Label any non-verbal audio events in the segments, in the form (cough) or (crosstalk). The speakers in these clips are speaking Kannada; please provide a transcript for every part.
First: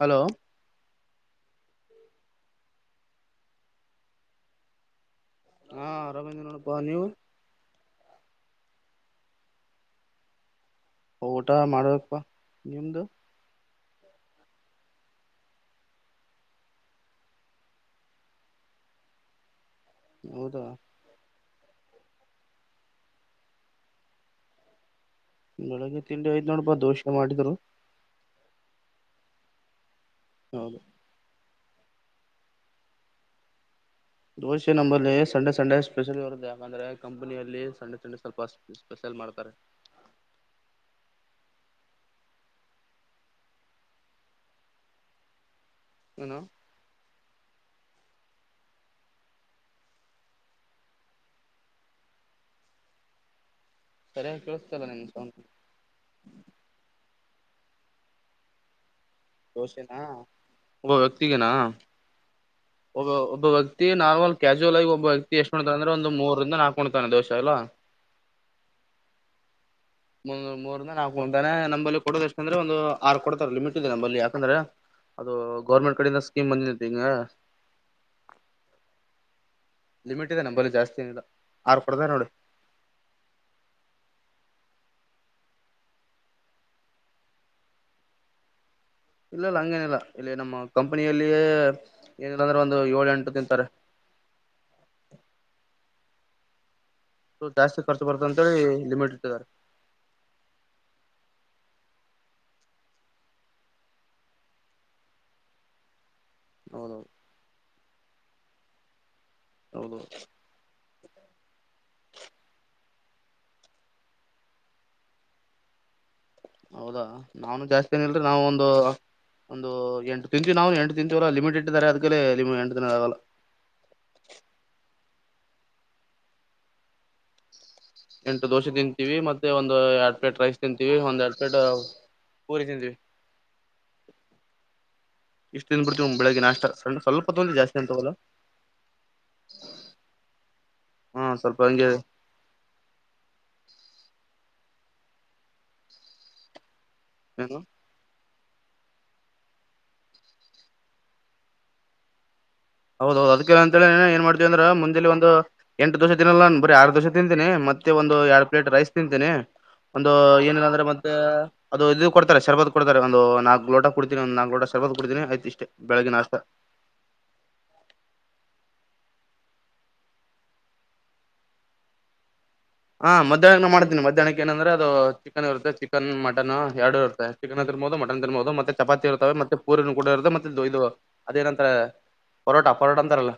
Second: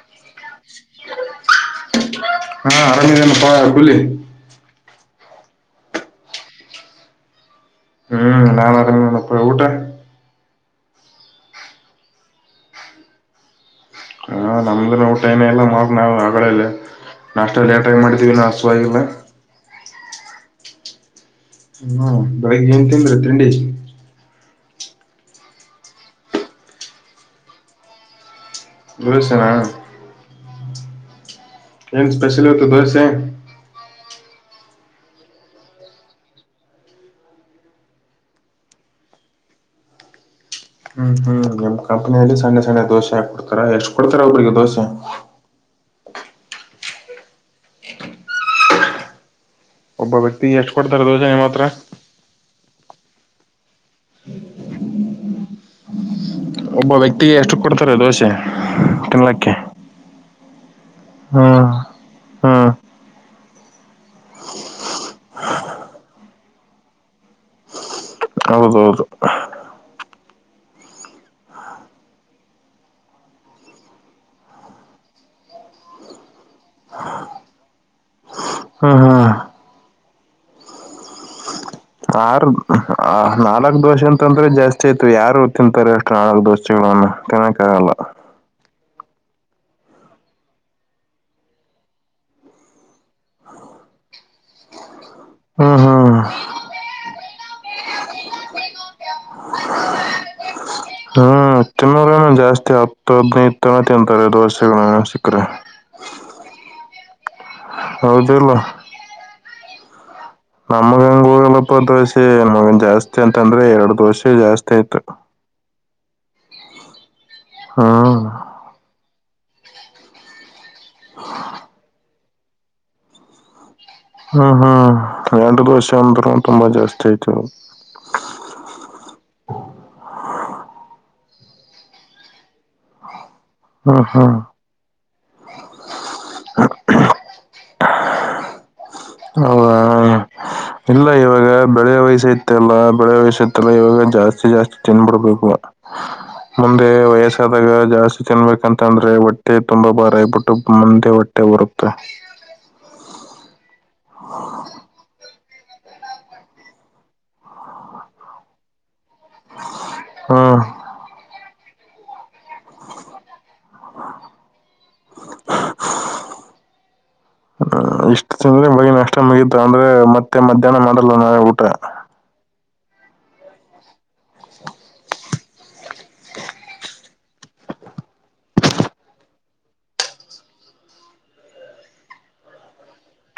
ಹಲೋ. ಹಾ ಅರಾಮಾದಿಯೇನಪ್ಪ ಹುಲಿ. ಹಾ ಅರಾಮದಿನ್ ನೋಡಪಾ ನೀವು. ಹ್ಮ್ ನಾನ್ ಆರಾಮದಿನ್ ನೋಡಪ್ಪ ಊಟ ಊಟ ಮಾಡ್ಬೇಕಪ್ಪ ನಿಮ್ದು ಹಾ ನಮ್ದನು ಊಟ ಏನ ಎಲ್ಲ ಮಾಡಬೇಕ್ ನಾವ್ಗಳಿಲ್ಲಿ ನಾಷ್ಟ ಲೇಟಾಗಿ ಮಾಡಿದ್ವಿ ಇನ್ನ ಹಸ್ವಾಗಿಲ್ಲ ಹೌದಾ ಹ್ಮ್ ಬೆಳಗ್ ಏನ್ ತಿಿಂದಿರತ್ಂಡೀ ಬೆಳಗ್ಗೆ ತಿಂಡಿ ಆಯ್ತ ನೋಡಪಾ ದೋಸೆ ಮಾಡಿದ್ರು ದೋಸೇನ (unintelligible) ಹೌದು ಏನ್ ಸ್ಪೆಷಲ್ ಇವತ್ತು ದೋಸೆ. ದೋಶೆ ನಮ್ಮಲ್ಲಿ ಸಂಡೆ ಸಂಡೆ ಸ್ಪೆಷಲ್ ಇರುತ್ತೆ ಯಾಕಂದ್ರೆ ಕಂಪ್ನಿಯಲ್ಲಿ ಸಂಡೆ ಸಂಡೆ ಸ್ವಲ್ಪ ಸ್ಪೆಷಲ್. ಮಾಡ್ತಾರೆ ಹ್ಮ್ ಹ್ಮ್ ನಿಮ್ ಕಂಪನಿಯಲ್ಲಿ ಸಂಡೆ ಸಂಡೆ ದೋಸೆ ಹಾಕ್ ಕೊಡ್ತಾರ ಎಷ್ಟ್ ಕೊಡ್ತಾರ ಒಬ್ರಿಗೆ ದೋಸೆ ಏನು ಒಬ್ಬ ವ್ಯಕ್ತಿಗೆ ಎಷ್ಕೊಡ್ತಾರೆ ದೋಸೆ ನಿಮ್ಮತ್ರ ಸರಿಯಾಗಿ ಕೇಳಿಸ್ತಲ್ಲ ನಿನ್ ಸೌಂಡ್ ಒಬ್ಬ ವ್ಯಕ್ತಿಗೆ ಎಷ್ಟು ಕೊಡ್ತಾರೆ ದೋಸೆ ತಿನ್ಲಕ್ಕೆ ದೋಸೆನಾ ಒಬ್ಬ ವ್ಯಕ್ತಿಗೆನಾ ಹ್ಮ್ ಹ್ಮ್ (unintelligible) ಒಬ್ಬ ತಿ ನಾರ್ಮಲ್ ಕ್ಯಾಶುವಲ್ ಆಗಿ ಒಬ್ಬ ವ್ಯತಿಷ್ಟು ಹೊ್ತ ಅಂದ್ರೆ ಒಂದು ಮೂರಿಂದ ನಾಕು ಹೊಣ್ತಾನೆ ದೋಷ ಎಲ್ಲ ಹೌದೌದು ಮುಂ (unintelligible) ಮೂರ್ಂದ ನಾಲ್ಕು ಮೂಂದ ತಾನೇ ನಂಬಲ್ಲಿ ಕೊಡೋದು ಎಷ್ಟ ಅಂದ್ರೆ ಒಂದು ಆರು ಕೊಡ್ತಾರೆ ಲಿಮಿಟ್ ಇದೆ ನಂಬಲ್ಲಿ ಯಾಕಂದ್ರೆ ಅದು ಗೌರ್ಮೆಂಟ್ ಕಡಿಂದ ಸ್ಕೀಮ್ ಬಂದತೆ ಈಂಗ ಹ್ಮ ಹ್ಮ ಲಿಮಿಟ್ ಇದೆ ನಂಬಲ್ಲಿ ಜಾಸ್ತಿ ಏನಿಲ್ಲ ಆರು ಕೊಡ್ತಾರ ನೋಡಿ ಆರ್ ಆ ನಾಲ್ಕ್ ದೋಸೆ ಅಂತಂದ್ರೆ ಜಾಸ್ತಿ ಚೇತು ಯಾರು ತಿಂತಾರೆ ಅಷ್ಟು ನಾಲ್ಕು ದೋಸೆಗಳನ್ನ ತಿನ್ನೋಕ್ ಆಗಲ್ಲ ಇಲ್ಲ ಇಲ್ಲ ಹಂಗೇನಿಲ್ಲ ಇಲ್ಲಿ ನಮ್ಮ ಕಂಪನಿಯಲ್ಲಿಯ ಏನಿಲ್ಲ ಅಂದ್ರೆ ಒಂದು ಏಳ ಎಂಟು ತಿಂತಾರೆ (inaudible) ಹ (inaudible) ಚೂರ್ ಜಾಸ್ತಿ ಖರ್ಚು ಬರ್ತಂತೇಳಿ ಲಿಮಿಟ್ ಇಟ್ಟಿದ್ದಾರೆ ಹ್ಮ್ ತಿನ್ನೂರಗೇನಾ ಜಾಸ್ತಿ ಹತ್ತು ಹದ್ಿನೈದು ತರ ತಿಂತಾರೆ ಒಂದೊಂದ್ ಸಿಕ್ಕರೆ ಹೌದೌದು ಎಲ್ಲಾ (unintelligible) ಹೌದು ನಮಗಂಗೂ (unintelligible) ನಗನ್ ಜಾಸ್ತಿ ಅಂತಂದ್ರೆ ಎರಡ್ದ ವರ್ಷ ಜಾಸ್ತಿ ಆಯ್ತು ಹೌದಾ ನಾವನು ಜಾಸ್ತ ಏನ ಇಲ್ರ ಹ್ಮ್ ನಾವವು ಒಂದು ಒಂದು ಎಂಟು ತಿನ್ ನಾವು ಎಟು ತಿಂತೀವಲ್ಲ ಲಿಮಿಟೆ ಇ ಇದ್ದಾರೆ ಅದ್ೇ ಲ ಎಂುಿನದ ಆಗಲ್ಲ ಹ್ಮ್ ಹ್ಮ್ ರಂಡ ದಿವಸ ಅಂದ ತುಂಬಾ ಜಾಸ್ತಿ ಆಯತು ಎಂಟು ದೋಸೆ ತಿಂತೀವಿ ಮತ್ತೆ ಒಂದು ಎರಡ್ ಪ್ಲೇಟ್ ರೈಸ್ ತಿಂತೀವಿ ಒಂದ್ ಎರಡ್ ಪ್ಲೇಟ್ ಪೂರಿ ತಿಂತಿವವಿ ಹ್ಮ್ ಹ್ಮ್ ಇಷ್ಟ ದನ್ ಬಿಡ್ತೀ್ಳಗ್ಗೆಾಷ್ಟ ಸ ಸ್ವಲ್ಪ ತಂದು ಜಾಸ್ತಿ ಅಂತಗಲ್ಲ ಹೌ ಇಲ್ಲ ಹಾ ಇವಾಗ ಸ್ವಲ್ಪ ಹಂಗೆ ಬೆಳೆ ವಯ್ಸ ತೆಲ್ಲ ಬೆಳೆ ವಯಸ್ಸೈತ್ತಲ್ಲ ಇವಾಗ ಜಾಸ್ತಿ ಜತಿ ಜಾಸ್ತಿ ತಿನ್ಬಿಡ್ಬೇಕು ಮುಂದೆ ಏನು ವಯಸ್ಸಾದಾಗ ಜಾಸ್ತಿ ತಿನ್ಬೇಕಂತಂದ್ರೆ ಹೊಟ್ಟೆ ತುಂಬಾ ಬಾರ ಆಗ್ಬಿಟ್ಟು ಮುಂದೆ ಹೊಟ್ಟೆ ಬರುತ್ತೆ ಹೌದೌದು ಅದ್ಕ್ಕೆಲ್ಲ ಅಂತ ಹೇಳಿ ಏನ್ ಮಾಡ್ತೀವಿ ಅಂದ್ರ ಮುಂದೆ ಒಂದು ಎಂಟ ದೋಸೆ ತಿನ್ನಲ್ಲ ಬರೀ ಆರು ದೋಸೆ ತಿಂದಿನಿ ಮತ್ತೆ ಒಂದು ಎರಡ್ ಪ್ಲೇಟ್ ರೈಸ್ ತಿಂತೇನೆ ಒಂದು ಹ್ಮ್ ಏನೇನ ಅಂದ್ರೆ ಮತ್ತೆ ಅದು ಇದು ಕೊಡ್ತಾರೆ ಶರ್ಬತ್ತು ಕೊಡ್ತಾರೆ ಒಂದು ನಾಲ್ಕ್ ಲೋಟ ಕೊಡ್ತೀಿನಿ ಒಂದು ನಾಲ್ಕ್ ಲೋಟ ಶರ್ಬತ್ ಕೊಡಿತಿನಿ ಆಯ್ತ ಇಷ್ಟೇ ಬೆಳಗ್ ನಾಷ್ಟ ಹ. ಹ್ಮ್ ಇಷ್ಟು ತಿಂದ್ರೆ ಬಳಿ ನಷ್ಟ ಮುಗಿತು ಅಂದ್ರೆ ಮತ್ತೆ ಮಧ್ಯಾಹ್ನ ಮಾಡಲ್ಲ ನಾವೆ ಊಟ. ಹಾ ಮಧ್ಯಾಹ್ನ ನ ಮಾಡತೀನ ಮಧ್ಯಾಹ್ನ ಏನ್ ಅಂದ್ರ ಅದು. ಚಿಕನ್ ಇರುತ್ತೆ ಚಿಕನ್ ಮಟನ್ ಎರಡು ಇತ್ತೆ ಚಿಕನ್ ಇರ್ಬಹದು ಮಟನ್ ಇರ್ಬಹದುತ್ತೆ ಚಪಾತಿ ಇರ್ತವೆ ಮತ್ತೆ ಪೂರಿನ ಕೂಡ ಇರದು. ಮತ್ತದು ಇದು ಅದೇನಂತರ ಪರೋಟ ಪರೋಟ ಅಂತಾರಲ್ಲ.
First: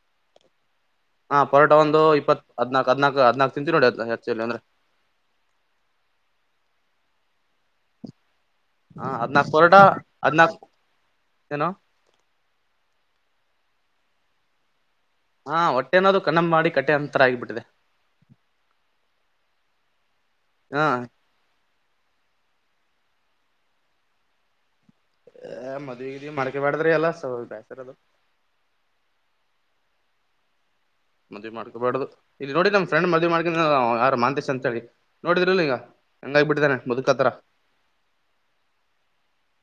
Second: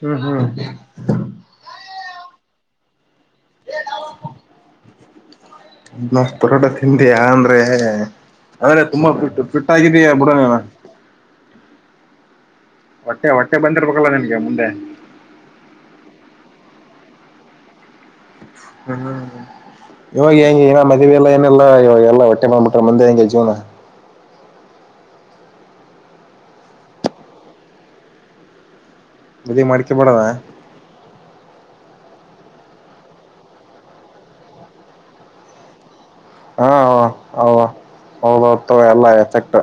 ಹ್ಮ್ ಹ್ಮ್. ಇತ್ ಹದ್ಕ ಹದ್ನಾಕ್ ಹದ. ನಷ್ಟಪರಟ ತಿಂತ. ಆದ್ರೆ ಹಾ ತುಂಬಾ ಫಿ ಹದ್ನಾಕ್ ಫಿಟ್ ಪರೋಟ ಆಗಿದಯಾ ಬುರ ಹದ್ನಾಕ್ ಏನು ಹೊಟ್ಟೆ ಹೊಟ್ಟೆ ಬಂದಿರ್ಬೇಕಲ್ಲ ನನ್ಗೆ ಮುಂದೆ. ಹಾ ಹೊಟ್ಟೆ ಅನೋದು ಕಣಂಬಾಡಿ ಕಟ್ಟೆ ಅಂತರ ಆಗಿಬಿಟ್ಟಿದೆ. ಹ್ಮ್ ಹ್ಮ್ ಇವಾಗ ಹೆಂಗ ಇನ ಹಾ ಮದುವ ಎಲ್ಲ ಏನೆಲ್ಲಾ ಇವಾಗಲ್ಲ ಹೊಟ್ಟೆ ಮಾಡಟ್ಟ. ಸೂ ಮುಂದೇ ಹೆಂಗೆ ಜೀವ್ನ. ಅ ಮದ್ವೆಗ ಮಡ್ಕೆ ಮಾಡಡ್ದ್ರಿ ಎಲ್ಲ ಸ ಬೇಸರ ಅದು. ಮದ್ವಿ ಮಾಡ್ಕ ಬೇಡವ. ಮದ್ವಿ ಮಾಡ್ಕಬಾರಡ್ದು ಇಲ್ಲಿ ನೋಡಿ ನಮ್ ಫ್ರೆಂಡ್ ಮದ್ವಿ ಮಾಡ್ಕೊಂಡ ಯಾರು ಮಾತಿಸ ಅಂತ ಹೇಳಿ ನೋಡಿದ್ರರುಲ್ ಈಗ. ಹಂಗಾಗಿ ಹಾ ಬಿಟ್ಟಿದಾನೆ ಮುದುಕತರ ಹ ಹೌದತ ಎಲ್ಲ ಎಫೆಕ್ಟ್.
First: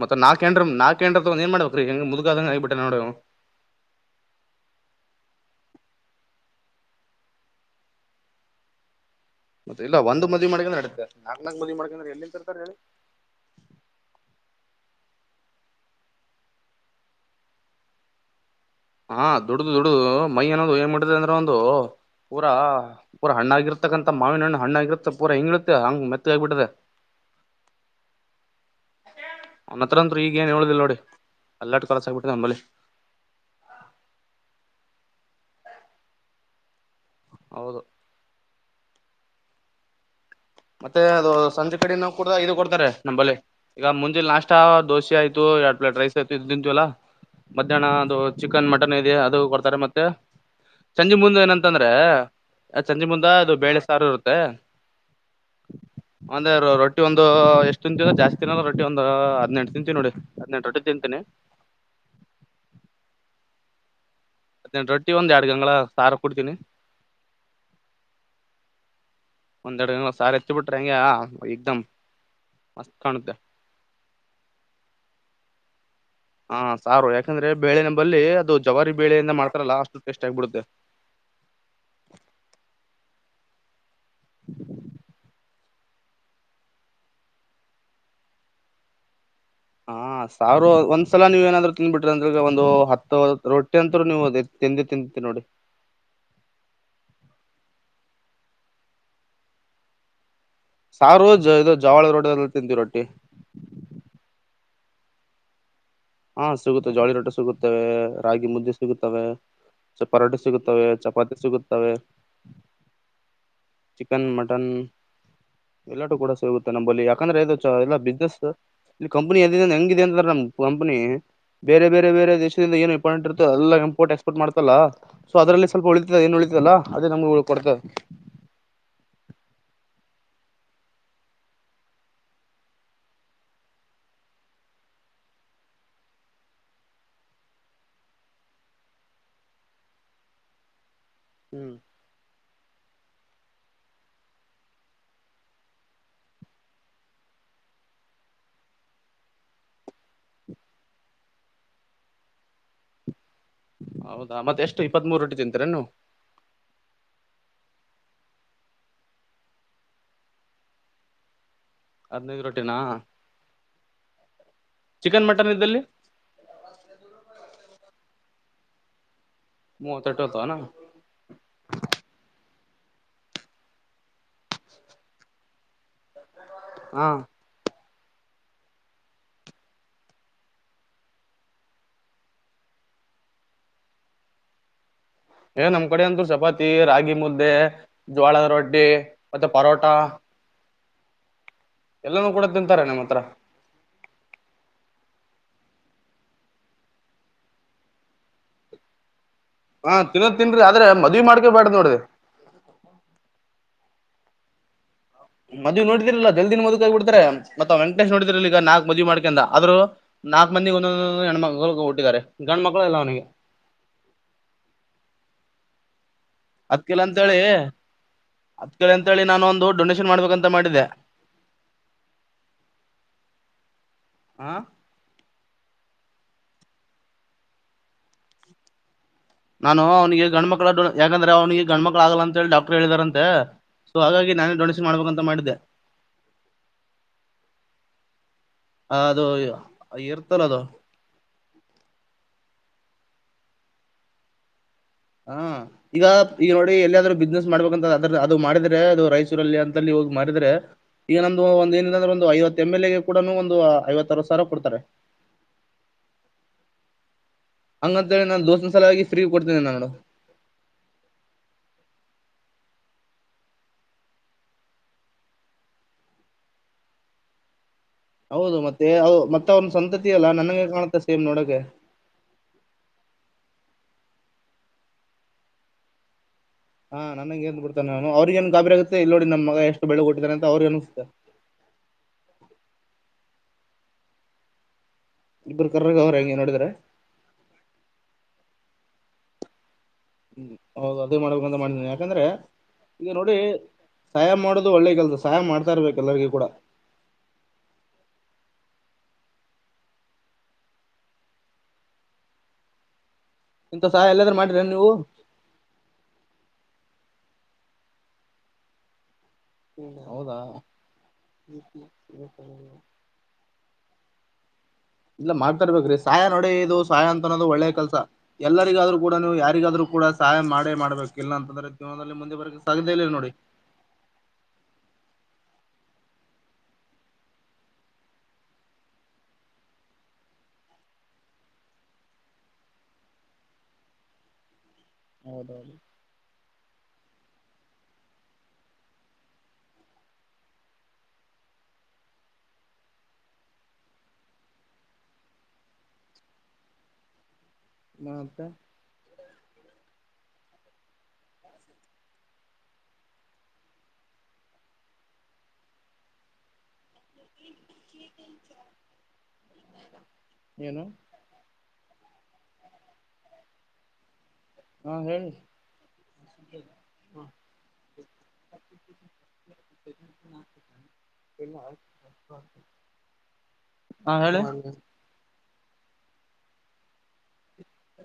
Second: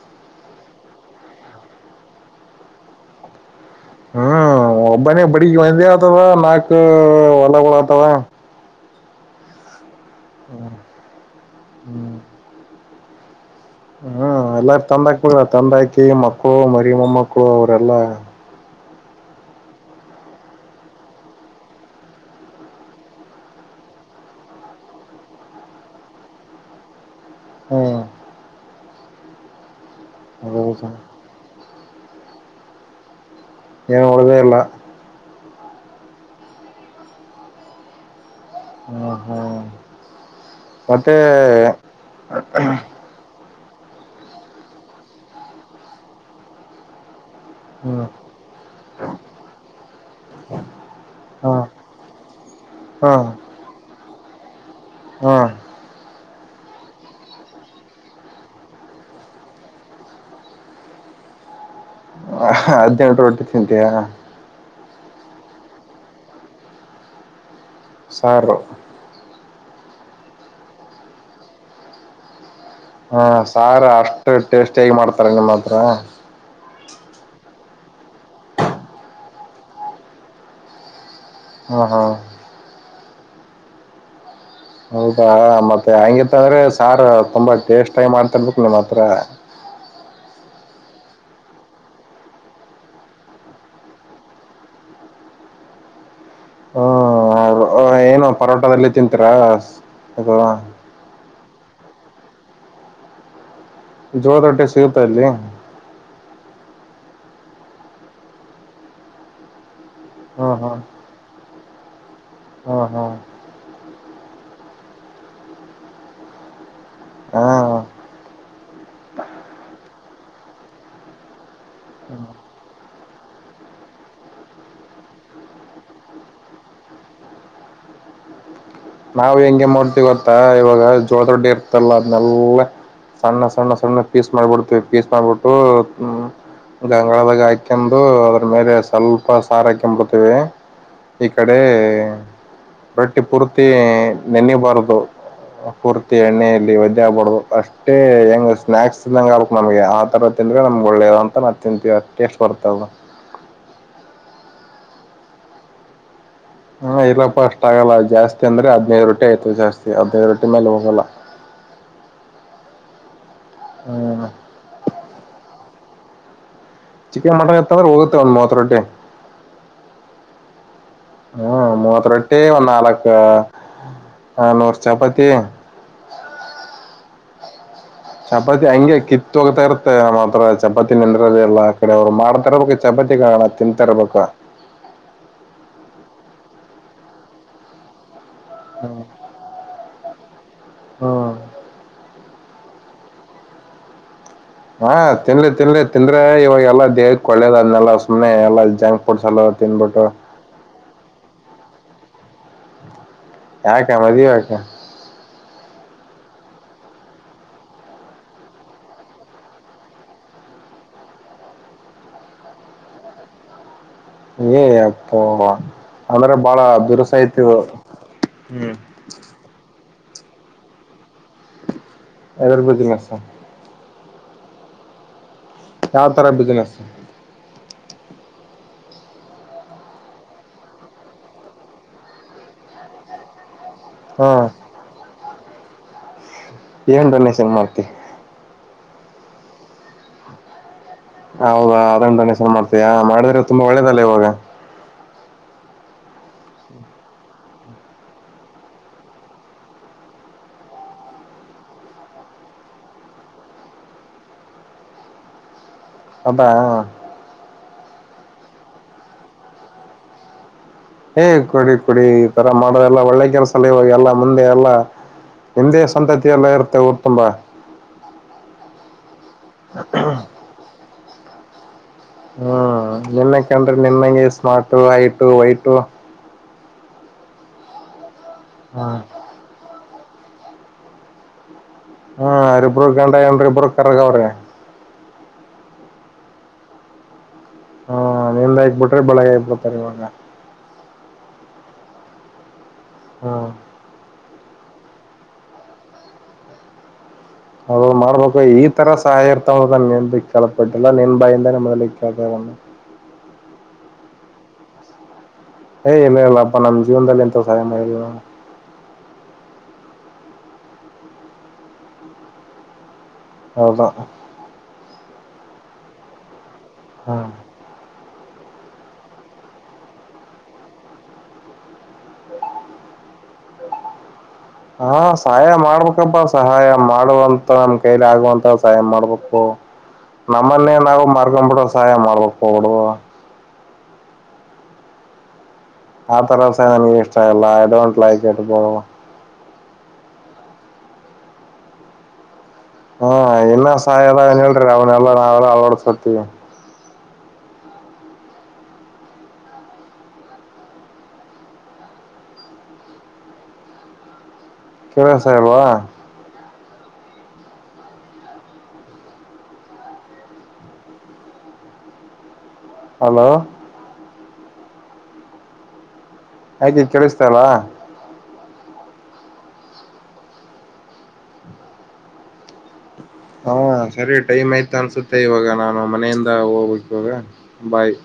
ಮತ್ತತ್ ನಾಲ್ಕಏಂಡ್ರ ನಾಕ ಎಂಡ್ರ ತ ಏನ್ ಮಾಡಬೇಕ್ರೀ ಹೆಂಗ ಮುದುಗಾದಂಗ ಆಗಿಬಿಟ್ಟೆ ನೋಡ. ಹ್ಮ್ ಒಬ್ಬನೇ ಬಡಗ್ ಒಂದೇ ಆತವ ನಾಕು ಹೊಲಗಳ ಆತಾವ. ಮತ್ತ ಇಲ್ಲ ಒಂದು ಮದಿ ಮಾಡಕಂದ್ರ ನಡತ ನಾಕ ನಲ್ಕ್ ಮಿ ಮಾಡಕಂದ್ರ ಎಲ್ಲಿಂದಂತರ್ಾರೆ ಹೇಳಿ. ಹ್ಮ್ ಎಲ್ಲಾರು ತಂದಕ್ ತಂದಾಕಿ ಮಕ್ಕಳು ಮರಿ ಮೊಮ್ಮಕ್ಕಳು ಅವರೆಲ್ಲಾ. ಹಾ ದುಡ್ದ ದುಡು ಮೈ ಅನ್ನೋದು ಏನ್ ಮಾಡಟ್ಟಿದೆ ಅಂದ್ರೆ ಒಂದು. ಪೂರಾ ಪೂರ ಹಣ್ಣಗಿರ್ತಕ್ಕಂತ ಮಾವಿನ ಹಣ್ಣಣ್ಣಗಿರ್ತ್ತೆ ಪೂರ ಹಿಂಗಿತ್ತೆ ಹಂಗ ಮೆತ್ತಗ ಆಗ್ಬ ಬಿಟ್ಟತದೆ. (unintelligible) ಹ್ಮ್. ಅವನ್ನತ್ರ ಅಂತ ಈಗ ಏನ್ ಹೇಳುದಿಲ್ಲ ಹೌದು ನೋಡಿ ಎಲ್ಲಾಟ ಕಲಸ ಆಗ್ಬಿಟ್ಟ ನಂಬಲ್ಲಿ. ನ್ ಒಳದೇ ಅಲ್ಲ. ಹೌದು. ನೀ ಹೂ. ಮತ್ತೆ ಅದು ಸಂಜೆ ಕಡಿನ ಕೂಡ ಇದು ಕೊಡ್ತಾರೆ ನಂಬಲ್ಲಿ. ಈಗ ಮುಂಜೆ ನಾಷ್ಟ ದೋಸೆ ಆಯ್ತು ಎರಡ್ ಪ್ಲೇಟ್ ರೈಸ್ ಆಯ್ತು ಇದದು್ ತಿಂತುವಲ್ಲಾ. ಮಧ್ಯಾಹ್ನ ಹ್ಮ್ ಅದು ಚಿಕನ್ ಮಟನ್ ಇದೆ ಅದು ಕೊಡ್ತಾರೆ ಮತ್ತೆ. ಚಂಜಿ ಮುಂದೆ ಹಾ ಏನಂತಂದ್ರೆ ಚಂಜಿ ಹಾ ಮುಂದ ಅದು ಬೇಳೆ ಸಾರು ಇರುತ್ತೆ. ಹಾ. ಒಂದೆ ರಟ್ಟಿ ಒಂದು ಎಷ್ಟು ತಿಂತೀದ ಜಾಸ್ ತಿಿನಲ್ಲ ರೊಿ ಒಂದು ಹದ್ಿನಂು ತಿಂತೀಿ ನೋಡಿ ಹದ್ೆಂಟು ರೊಟ್ಟಿ ತಿಂತಿನಿ. ಹ. ಹ ಹದಿನಂಟ ಒಟ್ಟಿ ತಿಂತಯಾ. ಹದಿನಂಟು ರೊಟ್ಟಿ ಒಂದ್ ಎರಡು ಗಂಗಳ ಸಾರ ಕೊಡ್ತೀನಿ. ಸಾರದ. ಒಂದಂದು ದೇಡ ದಿನ ಸಾರ ಅಚ್ಚೆ ಪುಟ್ಟ್ರಂಗಗೆ ಯ ಈ ದಮ (inaudible) ಹಾ ಸಾರ ಅಷ್ಟು ಟೇಸ್ಟಿಯಾಗಿ ಮಾಡ್ತಾರ ನಿಮ್ಮ ಹತ್ರ (inaudible) ಹಾ ಸಾರು ಯಾಕಂದ್ರೆ ಬೇಳೆನ ಬಲ್ಲಿಿ ಅದು ಜವಾರಿ ಬೇಳೆಯಿಂದ ಮಾಡ್ತಾರಲ್ಲ ಅಷ್ಟು ಟೇಸ್ಟ್ ಆಗ್ಬಿಡುತ್ತೆ (inaudible) (inaudible) ಹಾ ಹಾ (inaudible) ಹೌದಾ ಮತ್ತೆ ಹಂಗಿತ್ತ ಅಂದ್ರೆ ಸಾರ್ ತುಂಬಾ ಟೇಸ್ಟ್ ಆಗಿ ಮಾಡ್ತರ್ಬೇಕ ನಿಮ್ಮ ಹತ್ರ. ಹ ಸಾವಿರ ಒಂದ್ಸಲ ನೀವ ಏನಾದ್ರು ತಿಿಂದ್ಬಿಟ್ರಿ ಅಂದ್ರಗ ಒಂದು ಹತ್ತು ರೊಟ್ಟಿ ಅಂತರು ನೀವುದತಿ. ತಿಂದು ತಿಿಂದತಿ ನೋಡಿ. ಹ್ಮ ಏನು ಪರೋಟದಲ್ಲಿ ತಿಂತೀರಾ ಅದು. ಸಾವ ರೋಜ್ ಇದು ಜವಾಳ ರೋಟಲ್ಲ ತಿಂತೀವಿ ರೊಟ್ಟಿ (inaudible) ಜೋದೊಟ್ಟೆ ಸಿಗತಲ್ಲಿ... (inaudible) ಹಾ ಸಿಗುತ್ತೆ ಜಾಳಿ ರೊಟ್ಟ ಸಿಗುತ್ತವೆ ರಾಗಿ ಮುದ್ದೆ ಸಿಗುತ್ತವೆ.. (inaudible) ಪರಾಟೆ ಸಿಗುತ್ತವೆ ಚಪಾತಿ ಸಿಗುತ್ತವೆ.. (inaudible) ಹ್ಮ ಹಾ.. (inaudible) ಚಿಕನ್ ಮಟನ್ ಎಲ್ಲಡೂ ಕೂಡ ಸೇಗುತ್ತೆ.. (inaudible) ನಂಬಲ್ಲಿ ಯಾಕಂದ್ರೆ ಹಾ ಎಲ್ಲ ಬಿಸ್ನೆಸ್ ಇ ಕಂಪನಿ ಎ ಹೆಂಗಿದೆ ಅಂತ್ರ ನಮ್ ಕಂಪನಿ.. (inaudible) ಬೇರೆ ಬೇರೆ ಬೇರೆ ದೇಶದಿಂದ ಏನು.. (inaudible) ಎಲ್ಲ ಇಂಪೋರ್ಟ್ ಎಕ್ಸ್ಪೋರ್ಟ್ ಮಾಡ್ತಲ್ಲ ಸೊ ಅದ್ರಲ್ಲಿ ಸ್ವಲ್ಪ ಉಳಿತದ ಏ ಉಳಿತದಲ್ಲ ಅದೇ ನಮ ಕೊಡ್ತದೆ.. (inaudible) ಹ. (inaudible) ನಾವ್ ಹೆಂಗೆ ಮಾಡೋಡ್ತಿೀವಿ ಗೊತ್ತಾ ಇವಾಗ ಜೋಳ ದೊಡ್ಡ ಇರ್ತಲ್ಲ ಅದನೆಲ್ಲ. ಸಣ್ಣ ಸಣ್ಣ ಸಣ್ಣ ಪೀಸ್ ಮಾಡ್ಬಿಡ್ತವಿ ಪೀಸ್ ಮಾಡ್ಬಿಟ್ಟು ಹ್ಮ್. ಗಂಗಳದ ಗಾಯಕಂದು ಅದ್ರ ಮೇಲೆ ಸ್ವಲ್ಪ ಸಾರ ಹಾಕಿಂಬಂಬಡ್ತೇವಿ (inaudible) ಈ ಕಡೆ ಹ್ಮ್ ರೊಟ್ಟಿ ಪೂರ್ತಿ ನೆನಬಾರದು. (inaudible) ಕುೂರ್ತಿ ಎಣ್ಣೆಯಲ್ಲಿ ಒದ್ ಆಗ್ಬಾರದು ಅಷ್ಟೇ ಹೆಂಗ ಸ್ನಾಯಕ್ಸ್ ಇದ್ದಂಗ ಆಗ್ಕ್ ನಮಗೆ ಆ ತರ.. (inaudible) ನಮ್ಗೆ ಒಳ್ಳೇದ ಅಂತ ತಿಂತ ಟೇಸ್ಟ್ ಬರ್ತದು.. (inaudible) ಹೌದಾ ಮತ್ತೆ ಎಷ್ಟು ಇಪ್ಪತ್ ಮೂರು ರೊಟ್ಟಿ ತಿಂತೀರ ನೀ.. (inaudible) ಹ್ಮ ಇಲ್ಲಪ್ಪಾ ಅಷ್ಟ ಆಗಲ್ಲ ಜಾಸ್ತಿ ಅಂದ್ರೆ ಹದ್ದು ರೊಟ್ಟಿ ಆಯ್ತು ಜಾಸ್ತಿ ಹದ್ನೈದು ರೊಟ್ಟಿ ಮೇಲೆ ಹೋಗಲ್ಲ.. (inaudible) ಹದ್ನೈದು ರೊಟಿನ ಹ್ಮ್ ಚಿಕನ್ ಮಟನ್ ಇದ್ದಲ್ಲಿ. (inaudible) ಚಿಕನ್ ಮಟನ್ ಎತ್ತಂದ್ರೆ ಹೋಗುತ್ತೆ ಒಂದು ಮಾತ್ರ ಅಟೇ.. ಮೂವತ್ತೆರಡು ಇರ್ತಾವನಾ (inaudible) ಹ್ಮ ಮೂತ್ರೊಟ್ಟಿ ಒಂದ.. ನಾಲ್ಕ ಆ ನೂರು ಚಾಪತಿ. (inaudible) ಹಾ. (inaudible) ಚಪಾತಿ ಹಂಗೆ ಕಿತ್ ಹೋಗ್ತಾ ಇರತ್ತೆ ನಮ್ಮ ಮಾತ್ರ ಚಪಾತಿ ನೆಂದ್ರ ಎಲ್ಲ ಕಡೆ ಅವ್ರು ಮಾಡ್ತಾರ ಅವ್ರಿಗೆ ಚಪಾತಿ. (inaudible) (inaudible) ತಿಂತರ್ಬೇಕಾ. (inaudible) ಏ ನಮ್ ಕಡೆ ಅಂತೂ ಚಪಾತಿ ರಾಗಿ ಮುದ್ದೆ. (inaudible) ಜೋಳದ ರೊಡ್ಡಿ ಮತ್ತುತ್ತ ಪರೋಟ. (inaudible) ಹ್ಮ್. (inaudible) ತಿಂತಾರ ನಮ್ಮ ಹತ್ರ. (inaudible) ಹಾ ತಿನ್ಲಿ ತಿನ್ಲಿ ತಿಂದ್ರೆ ಇವಾಗ ಎಲ್ಲಾ ದೇಹಕ್ ಒಳ್ಳೇದ್ ಅದನ್ನೆಲ್ಲಾ ಸುಮ್ಮನೆ ಎಲ್ಲ ಜಂಗ ಪಟ್ಟ. (inaudible) ಹಾ ತಿನ್ನೋದ ತಿನ್ರಿ ಆದ್ರೆ ಮದ್ ಮಾಡ್ಕೋಬೇಡ ನೋಡ್ದ.. (inaudible) ಹಾಕ ಮದ ಆಕ.. (unintelligible) ಮದ್ ನೋಡಿದ್ರರ್ಲಲ್ಲ ಜಲ್ದಿನ ಮದುವಕಗಿ ಬಿಡ್ತಾರೆ ಮತ್ತ ವೆಂಕಟೇಶ್ ನೋಡಿದ್ರರ್ಲ್ಲ ಈಗ ನಾಕ್ ಮದ್ ಮಾಡ್ಕಂದ ಆದ್ರರು.. (inaudible) ನಾಲ್ಕ್ ಮಂದಿಗೆ ಒಂದೊಂದ ಹೆಣ ಮಕ್ಳ ಹುಟ್ಟಿದ್ದಾರೆ ಗಂಡ ಮಕ್ಳು ಎಲ್ಲ ಅವನಿಗೆ.. (inaudible) ಎ ಅಪ್ಪ. (inaudible) ಅಂದ್ರೆ ಬಾಳ ಅದ್ಕಿಲ್ಲ ಅಂತೇಳಿ ದುರಸಾಯತಿ ಹ್ಮ್. (inaudible) ಅದ್ಕಿಲ್ಲ ಅಂತೇಳಿ ನಾನು ಒಂದು ಡೊನೇಷನ್ ಮಾಡ್ಬೇಕಂತ ಮಾಡಿದ್ದೆ.. (inaudible) ಎರ ಬದಿಸ. (inaudible) ಹ. (inaudible) ಯಾವ ತರ ಬಿಜನೆಸ್.. (inaudible) ನಾನು ಅವ್ನಿಗೆ ಗಂಡ್ಮಕ್ಳ ಯಾಕಂದ್ರೆ ಅವನಿಗೆ ಗಂಡ್ಮಕ್ಳ ಆಗಲ್ಲ ಅಂತ ಹೇಳಿ ಡಾಕ್ಟರ್ ಹೇಳಿದಾರಂತೆ.. (inaudible) ಸೊ ಹಾ ಹಾಗಾಗಿ ನಾನೇ ಡೊನೇನ್ ಮಾಡಬೇಕಕ್ಂತ ಮಾಡಿದ್ದೆ.. ಏನ್ ಡೊನೇಷನ್ ಮಾಡ್ತಿ.. ಹ ಅದು ಇರ್ತಲ್ಲ ಅದು.. ಹೌದಾ ಅದಾನ ಡೊನೇಷನ್ ಮಾಡ್ತೀಯಾ ಮಾಡಿದ್ರೆ ತುಂಬಾ ಒಳ್ಳೇದಲ್ಲ ಇವಾಗ ಹಾ ಈಗ ಈಗ ನೋಡಿ ಎಲ್ಲಿಯಾದ್ ಬಿಸ್ನೆಸ್ ಮಾಡ್ಬೇಕಂತ ಅದ ಅದು ಮಾಡಿದ್ರೆ ಅದು ರೈಚ್ಚುರಲ್ಲಿ ಅಂತ.. ಹೋಗ್ ಮಡಿದ್ರೆ.. ಈಗ ನಂದು ಒಂದ ಏನಿಲ್ಲ ಅಂದ್ರೆ ಒಂದು ಐವತ್ತು ಎಂ ಎಲ್ ಎ ಗೆ ಕೂಡ ಒಂದು ಐವತ್ತಾರು ಸಾವರ ಕೊಡ್ತಾರೆ.. ಸಂಬ ಹಂಗಂತೇಳಿ ನಾನು ದೋಸ್ತನ ಸಲಯಾಗಿ ಫ್ರೀ ಕೊಡ್ತೀನಿ ನ ನೋಡು.. ಏ ಕೊಡಿ ಕೋಡಿ ಈ ತರ ಮಾಡದೆಲ್ಲ ಒಳ್ಳೆ ಕೆಲ್ಸದಲ್ಲಿ ಇ ಹೋಗ ಎಲ್ಲಾ ಮುಂದೆ ಎಲ್ಲ.. ನಿಮ್ದೇ ಸಂತತಿಯ ಎಲ್ಲ ಇರುತ್ತೆ ಉಊರ್ಪಲ್ಲ.. ಹೌದು ಮತ್ತೆ ಮತ್ತ ಅವ್ರನ್ ಸಂತತಿಿಯಲ್ಲಾ ನನಗೆ ಕಾಣುತ್ತೆ ಸೇಮ್ ನೋಡಕ್ಕೆ ಹ್ಮ್ ನಿನ್ನಕಂದ್ರೆ ನಿನ್ನಗೆ ಸ್ಮಾರ್ಟು ಐಟು ವೈಟು ಹಾ ನನ್ಂಗಗೆಂದ್ ಬಿಡ್ತಾನ ನು ಅವ್ರಿಗ ಏನ್ ಗಾಬರಿ ಹಾ ಆಗೆ ಇಲ್ ನಡಿ ನಮ್ಮ ಮಗ ಎಷ್ಟ್ ಬೆಳೆ ಕೊಟ್ಟಿದ್ದಾರೆ ಅಂತ ಅವ್ರಿಗೆ ಅನಿಸುತ್ತೆ ಬ್ಬರು ಕರಗ ಅವ್ರೆ ಇಬ್ಬರು ಕರ್ರಗ ಅವರ ಹೆಂಗೆ ನೋಡಿದ್ರ ಹಾ ನಿಲ್ದಕ್ಬಿಟ್ರೆ ಬೆಳಗ್ ಆಬಿಡ್ತಾರ ಇವಾಗ ಹ್ಮ್ ಹೌದು ಅದೇ ಮಾಡ್ಬೇಕಂತ ಮಾಡಿದೇನಿ ಯಾಕಂದ್ರೆ ಈಗ ಹಾ ನೋಡಿ ಸಹಾಯ ಮಾಡೋುದು ಒಳ್ಳೆ ಕೆಲ್ಸ ಸಹಾಯ ಮಾಡ್ತಾ ಇರ್ಬೇಕ ಎಲ್ಲರಿಗ ಕೂಡ ಹ ಮಾಡ್ಬೇಕು ಈ ತರ ಸಹಾಯ ಇರ್ತ ನಿನ್ ಕಲ್ಪಟ್ಟಿಲ್ಲ ನಿನ್ ಬಾಯಿಂದಮ್ಮ ಮೊದ ಇ ಕೇಳ್ತು ಇಂಥ ಸಹಾಯ ಎಲ್ಲಾದ್ರೂ ಮಾಡಿರನ್ ನೀವು ಏ್ ಇಲ್ಲ ಇಲ್ಲ ಅಪ್ಪ ನಮ್ ಜೀವನದಲ್ಲಿ ಎಂತ ಸಹಾಯ ಮಾಡ ಹ್ಮ ಹೌದಾ ಹೌದ ಇಲ್ಲ ಮಾಡ್ತರ್ಬೇಕ್ರೀ ಸಾಯ ನೋಡಿ ಇದು ಸಾಯ ಹಾ ಅಂತ ಅನ್ನೋದು ಒಳ್ಳೆ ಕೆಲಸ ಎಲ್ಲರಿಗಾದ್ೂ ಕೂಡ ನೀವು ಯಾರಿಗಾದ್ೂ ಕೂಡ ಸಹಾಯ ಮಾಡೇ ಮಾಡ್ಬೇಕಿಲ್ಲಲ್ಲ ಅಂತಂದ್ರೆ ಜೀವನದಲ್ಲಿ ಮುಂದೆ ಬರಕಕ್ಕೆ ಸಾಧ್ಯ ಇವು ಡಿ ಹಾ ಸಹಾಯ ಮಾಡ್ಬೇಕಪ್ಪಾ ಸಹಾಯ ಮಾಡುವಂತ ನಮ್ ಕೈಲಿ ಆಗುವಂತ ಸಹಾಯ ಮಾಡ್ಬೇಕು ನಮ್ಮನ್ನೇ ನಾವು ಮಾರ್ಕೊ್ಬಿಡೋ ಸಹಾಯ ಮಾಡ್ಬೇಕಕ್ ಹೋಗಬಿಡು ಹೌದೌದು ಆ ತರಸನಗೆ ಇಷ್ಟಯಲ್ಲ ಆದ ಒಲ ಆ ಕಟ್ಟುೋಣ ಹಾ ಇನ್ನ ಸಹಾಯಲ್ಲ ಏನ್ ಹೇಳ್ರಿ ಅವನೆಲ್ಲಾ ನಾವೆಲ್ಲ ಅಳ್ವಡ್ಸತಿೀವಿ ಮತ್ತೆ ಕೆೇಳಸ ಇವಾ ತ ಚ (unintelligible) ಏನು ಹಲೋ ಹಾ ಹೇಳಿ ಆಯ್ತು ಕೇಳಿಸತಲ್ (unintelligible) ಅ (unintelligible) ಹಾ ಸರಿ ಟೈಮ್ ಆಯ್ತು ಅನ್ಸುತ್ತೆ ಇವಾಗ ನಾನು ಮನೆಯಿಂದ ಹೋಗ್ಬೇಕಕ್ ಇಾಗ ಬಾಯ್